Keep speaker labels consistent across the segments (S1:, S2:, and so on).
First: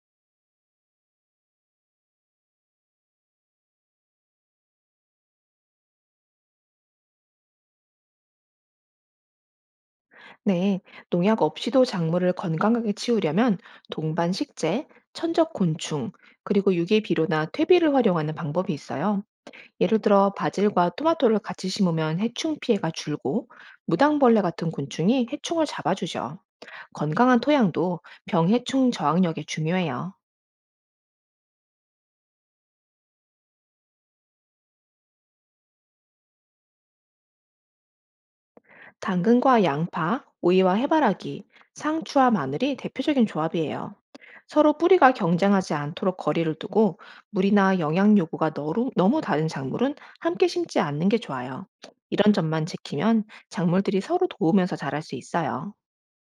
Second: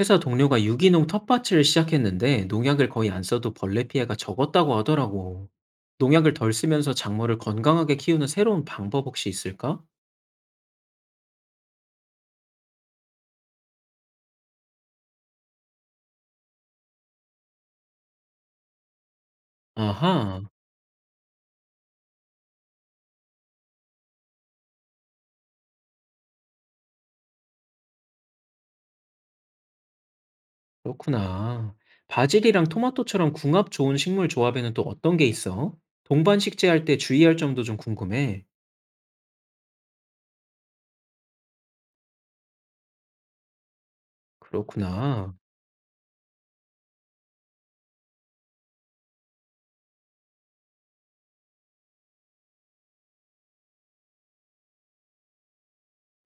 S1: 회사 동료가 유기농 텃밭을 시작했는데 농약을 거의 안 써도 벌레 피해가 적었다고 하더라고. 농약을 덜 쓰면서 작물을 건강하게 키우는 새로운 방법 혹시 있을까?
S2: 네, 농약 없이도 작물을 건강하게 키우려면 동반 식재, 천적 곤충, 그리고 유기비료나 퇴비를 활용하는 방법이 있어요. 예를 들어
S1: 아하,
S2: 바질과 토마토를 같이 심으면 해충 피해가 줄고 무당벌레 같은 곤충이 해충을 잡아주죠. 건강한 토양도 병해충 저항력에 중요해요.
S1: 그렇구나. 바질이랑 토마토처럼 궁합 좋은 식물 조합에는 또 어떤 게 있어? 동반 식재할 때 주의할 점도 좀 궁금해.
S2: 당근과 양파, 오이와 해바라기, 상추와 마늘이 대표적인 조합이에요. 서로 뿌리가
S1: 그렇구나.
S2: 경쟁하지 않도록 거리를 두고 물이나 영양 요구가 너무 다른 작물은 함께 심지 않는 게 좋아요. 이런 점만 지키면 작물들이 서로 도우면서 자랄 수 있어요.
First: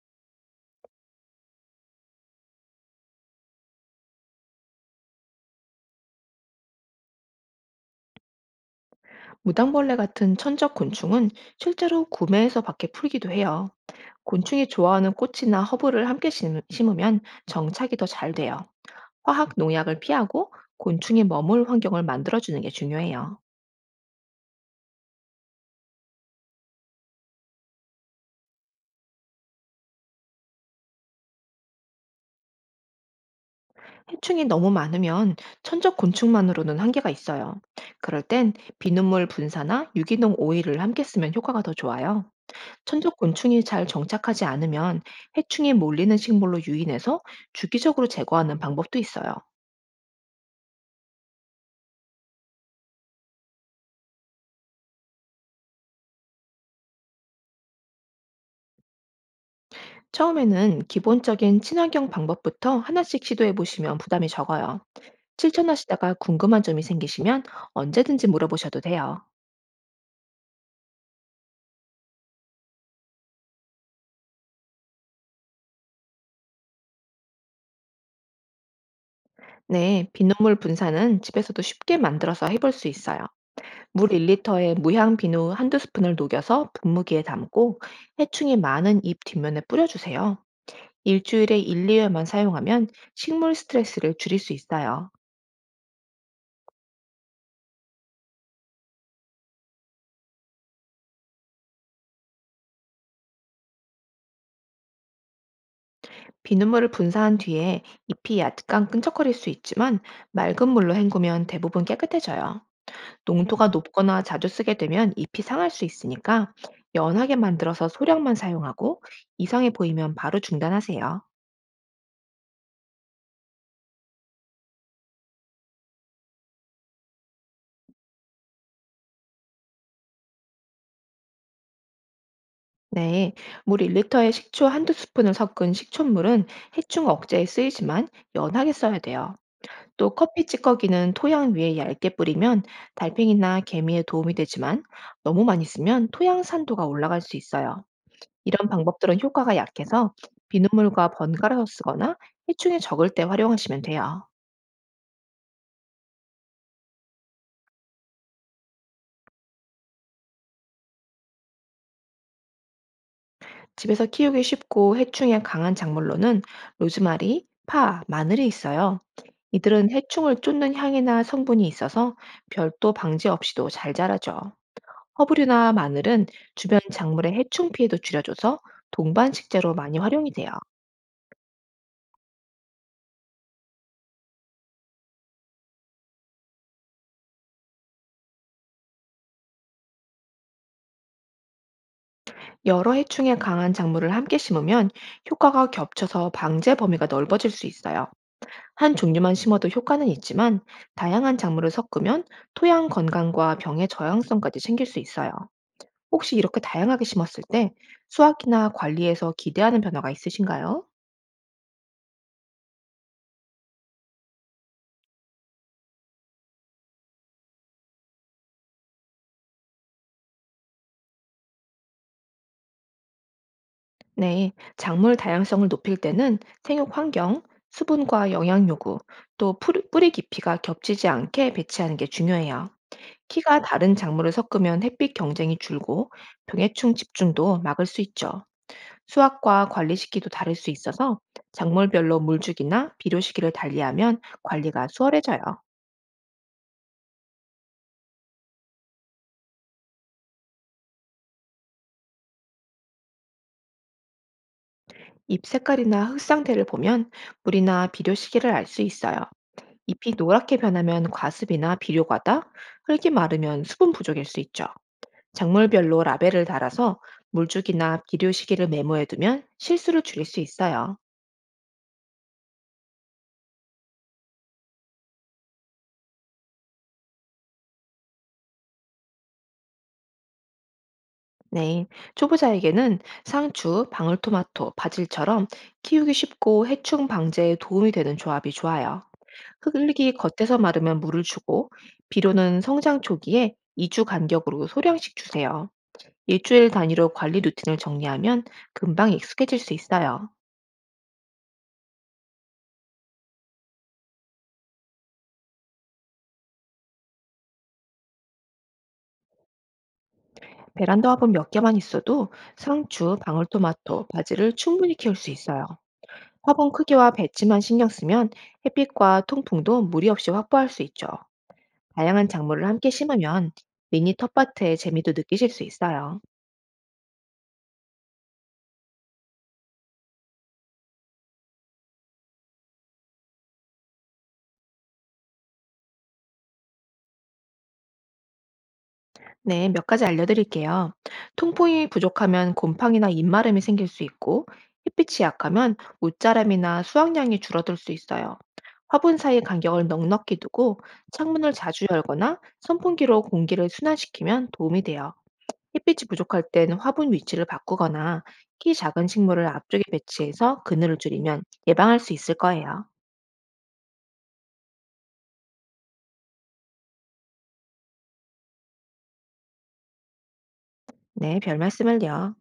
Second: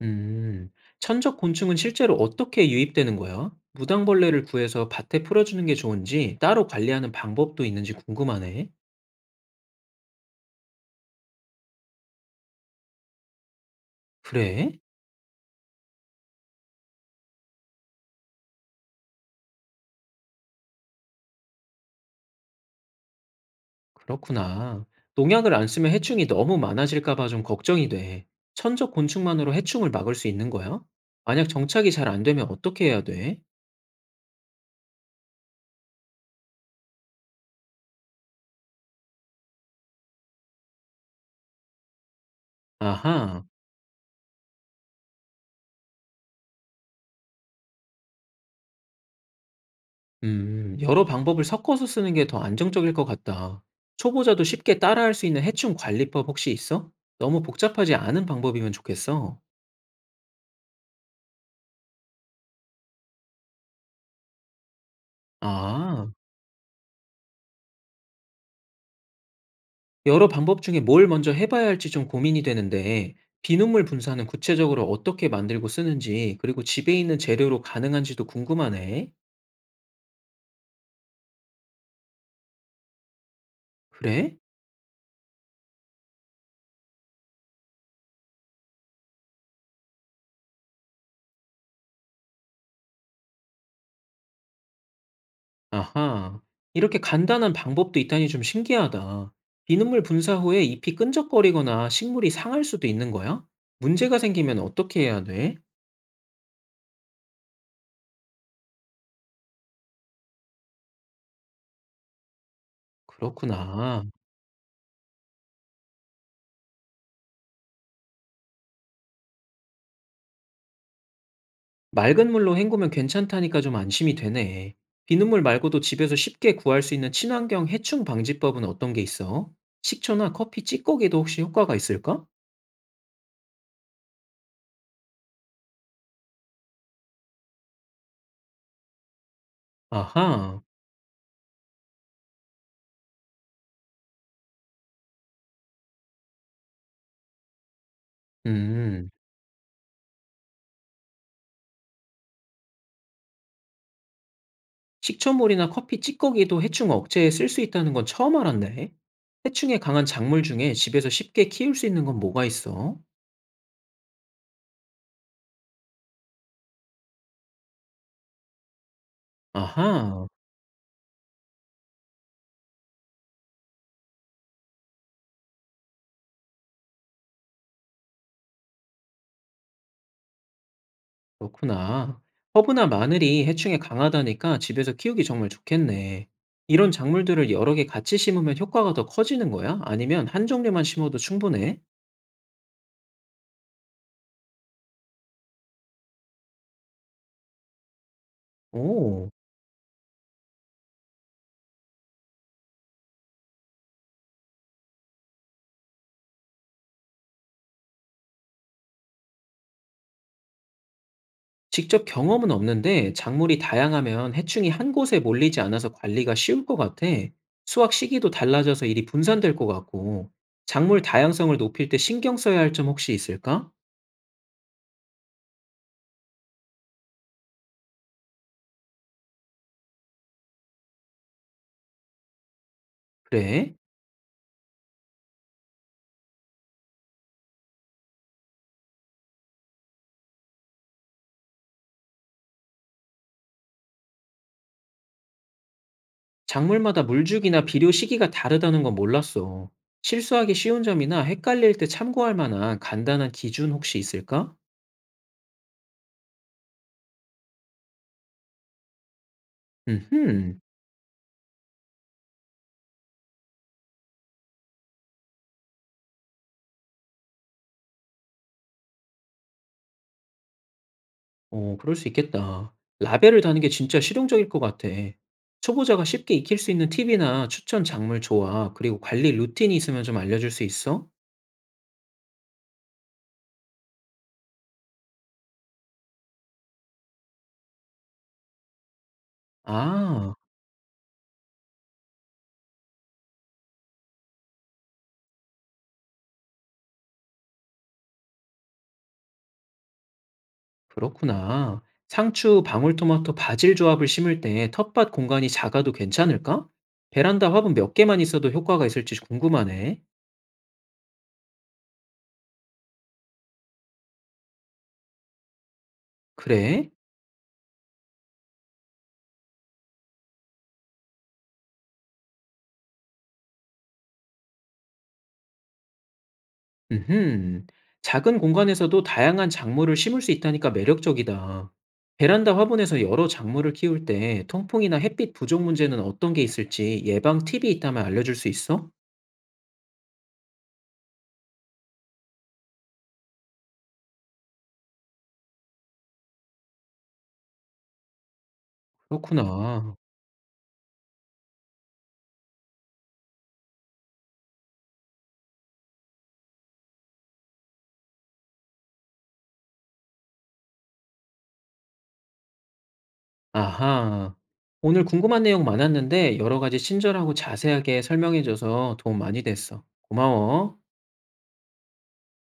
S1: 음, 천적 곤충은 실제로 어떻게 유입되는 거야? 무당벌레를 구해서 밭에 풀어주는 게 좋은지 따로 관리하는 방법도 있는지 궁금하네.
S2: 무당벌레 같은 천적 곤충은 실제로 구매해서 밖에 풀기도 해요. 곤충이
S1: 그래?
S2: 좋아하는 꽃이나 허브를 함께 심으면 정착이 더 잘 돼요. 화학 농약을 피하고 곤충이 머물 환경을 만들어주는 게 중요해요.
S1: 그렇구나. 농약을 안 쓰면 해충이 너무 많아질까 봐 좀 걱정이 돼. 천적 곤충만으로 해충을 막을 수 있는 거야? 만약 정착이 잘 안 되면 어떻게 해야 돼?
S2: 해충이 너무 많으면 천적 곤충만으로는 한계가 있어요. 그럴 땐 비눗물 분사나 유기농 오일을 함께 쓰면 효과가 더 좋아요. 천적
S1: 아하,
S2: 곤충이 잘 정착하지 않으면 해충이 몰리는 식물로 유인해서 주기적으로 제거하는 방법도 있어요.
S1: 여러 방법을 섞어서 쓰는 게 더 안정적일 것 같다. 초보자도 쉽게 따라할 수 있는 해충 관리법 혹시 있어? 너무 복잡하지 않은 방법이면 좋겠어.
S2: 처음에는 기본적인 친환경 방법부터 하나씩 시도해 보시면 부담이 적어요.
S1: 아.
S2: 실천하시다가 궁금한 점이 생기시면 언제든지 물어보셔도 돼요.
S1: 여러 방법 중에 뭘 먼저 해 봐야 할지 좀 고민이 되는데 비눗물 분사는 구체적으로 어떻게 만들고 쓰는지 그리고 집에 있는 재료로 가능한지도 궁금하네.
S2: 네, 비눗물 분사는 집에서도 쉽게 만들어서 해볼 수 있어요. 물
S1: 그래?
S2: 1리터에 무향 비누 한두 스푼을 녹여서 분무기에 담고 해충이 많은 잎 뒷면에 뿌려주세요. 일주일에 1, 2회만 사용하면 식물 스트레스를 줄일 수 있어요.
S1: 아하. 이렇게 간단한 방법도 있다니 좀 신기하다. 비눗물 분사 후에 잎이 끈적거리거나 식물이 상할 수도 있는 거야? 문제가 생기면 어떻게 해야 돼?
S2: 비눗물을 분사한 뒤에 잎이 약간 끈적거릴 수 있지만 맑은 물로 헹구면 대부분 깨끗해져요. 농도가
S1: 그렇구나.
S2: 높거나 자주 쓰게 되면 잎이 상할 수 있으니까 연하게 만들어서 소량만 사용하고 이상해 보이면 바로 중단하세요.
S1: 맑은 물로 헹구면 괜찮다니까 좀 안심이 되네. 비눗물 말고도 집에서 쉽게 구할 수 있는 친환경 해충 방지법은 어떤 게 있어? 식초나 커피 찌꺼기도 혹시 효과가 있을까?
S2: 네, 물 1리터에 식초 한두 스푼을 섞은 식초물은 해충 억제에 쓰이지만 연하게 써야 돼요. 또 커피
S1: 아하,
S2: 찌꺼기는 토양 위에 얇게 뿌리면 달팽이나 개미에 도움이 되지만 너무 많이 쓰면 토양 산도가 올라갈 수 있어요. 이런
S1: 음,
S2: 방법들은 효과가 약해서 비눗물과 번갈아서 쓰거나 해충이 적을 때 활용하시면 돼요.
S1: 식초물이나 커피 찌꺼기도 해충 억제에 쓸 수 있다는 건 처음 알았네. 해충에 강한 작물 중에 집에서 쉽게 키울 수 있는 건 뭐가 있어?
S2: 집에서 키우기 쉽고 해충에 강한 작물로는 로즈마리, 파, 마늘이 있어요. 이들은
S1: 아하.
S2: 해충을 쫓는 향이나 성분이 있어서 별도 방지 없이도 잘 자라죠. 허브류나 마늘은 주변 작물의 해충 피해도 줄여줘서 동반 식재로 많이 활용이 돼요.
S1: 그렇구나. 허브나 마늘이 해충에 강하다니까 집에서 키우기 정말 좋겠네. 이런 작물들을 여러 개 같이 심으면 효과가 더 커지는 거야? 아니면 한 종류만 심어도 충분해?
S2: 여러 해충에 강한 작물을 함께 심으면 효과가 겹쳐서 방제 범위가 넓어질 수 있어요. 한
S1: 오,
S2: 종류만 심어도 효과는 있지만 다양한 작물을 섞으면 토양 건강과 병의 저항성까지 챙길 수 있어요. 혹시 이렇게 다양하게 심었을 때 수확이나 관리에서 기대하는 변화가 있으신가요?
S1: 직접 경험은 없는데 작물이 다양하면 해충이 한 곳에 몰리지 않아서 관리가 쉬울 것 같아. 수확 시기도 달라져서 일이 분산될 것 같고. 작물 다양성을 높일 때 신경 써야 할 점 혹시 있을까?
S2: 네, 작물 다양성을 높일 때는 생육 환경, 수분과 영양 요구, 또 뿌리, 뿌리 깊이가 겹치지 않게 배치하는 게 중요해요. 키가
S1: 그래?
S2: 다른 작물을 섞으면 햇빛 경쟁이 줄고 병해충 집중도 막을 수 있죠. 수확과 관리 시기도 다를 수 있어서 작물별로 물주기나 비료 시기를 달리하면 관리가 수월해져요.
S1: 작물마다 물주기나 비료 시기가 다르다는 건 몰랐어. 실수하기 쉬운 점이나 헷갈릴 때 참고할 만한 간단한 기준 혹시 있을까?
S2: 잎 색깔이나 흙 상태를 보면 물이나 비료 시기를 알 수 있어요. 잎이
S1: 음흠,
S2: 노랗게 변하면 과습이나 비료 과다, 흙이 마르면 수분 부족일 수 있죠. 작물별로 라벨을 달아서 물주기나 비료 시기를 메모해두면 실수를 줄일 수 있어요.
S1: 어, 그럴 수 있겠다. 라벨을 다는 게 진짜 실용적일 것 같아. 초보자가 쉽게 익힐 수 있는 팁이나 추천 작물 조합, 그리고 관리 루틴이 있으면 좀 알려줄 수 있어?
S2: 네, 초보자에게는 상추, 방울토마토, 바질처럼 키우기 쉽고 해충 방제에 도움이 되는 조합이 좋아요. 흙이
S1: 아,
S2: 겉에서 마르면 물을 주고 비료는 성장 초기에 2주 간격으로 소량씩 주세요. 일주일 단위로 관리 루틴을 정리하면 금방 익숙해질 수 있어요.
S1: 그렇구나. 상추, 방울토마토, 바질 조합을 심을 때 텃밭 공간이 작아도 괜찮을까? 베란다 화분 몇 개만 있어도 효과가 있을지 궁금하네.
S2: 베란다 화분 몇 개만 있어도 상추, 방울토마토, 바지를 충분히 키울 수 있어요. 화분
S1: 그래?
S2: 크기와 배치만 신경 쓰면 햇빛과 통풍도 무리 없이 확보할 수 있죠. 다양한 작물을 함께 심으면 미니 텃밭의 재미도 느끼실 수 있어요.
S1: 음흠. 작은 공간에서도 다양한 작물을 심을 수 있다니까 매력적이다. 베란다 화분에서 여러 작물을 키울 때 통풍이나 햇빛 부족 문제는 어떤 게 있을지 예방 팁이 있다면 알려줄 수 있어?
S2: 네, 몇 가지 알려드릴게요. 통풍이 부족하면 곰팡이나 입마름이 생길 수 있고, 햇빛이 약하면 옷자람이나 수확량이 줄어들 수 있어요. 화분 사이 간격을
S1: 그렇구나.
S2: 넉넉히 두고 창문을 자주 열거나 선풍기로 공기를 순환시키면 도움이 돼요. 햇빛이 부족할 땐 화분 위치를 바꾸거나 키 작은 식물을 앞쪽에 배치해서 그늘을 줄이면 예방할 수 있을 거예요.
S1: 아하. 오늘 궁금한 내용 많았는데 여러 가지 친절하고 자세하게 설명해줘서 도움 많이 됐어. 고마워.
S2: 네, 별 말씀을요.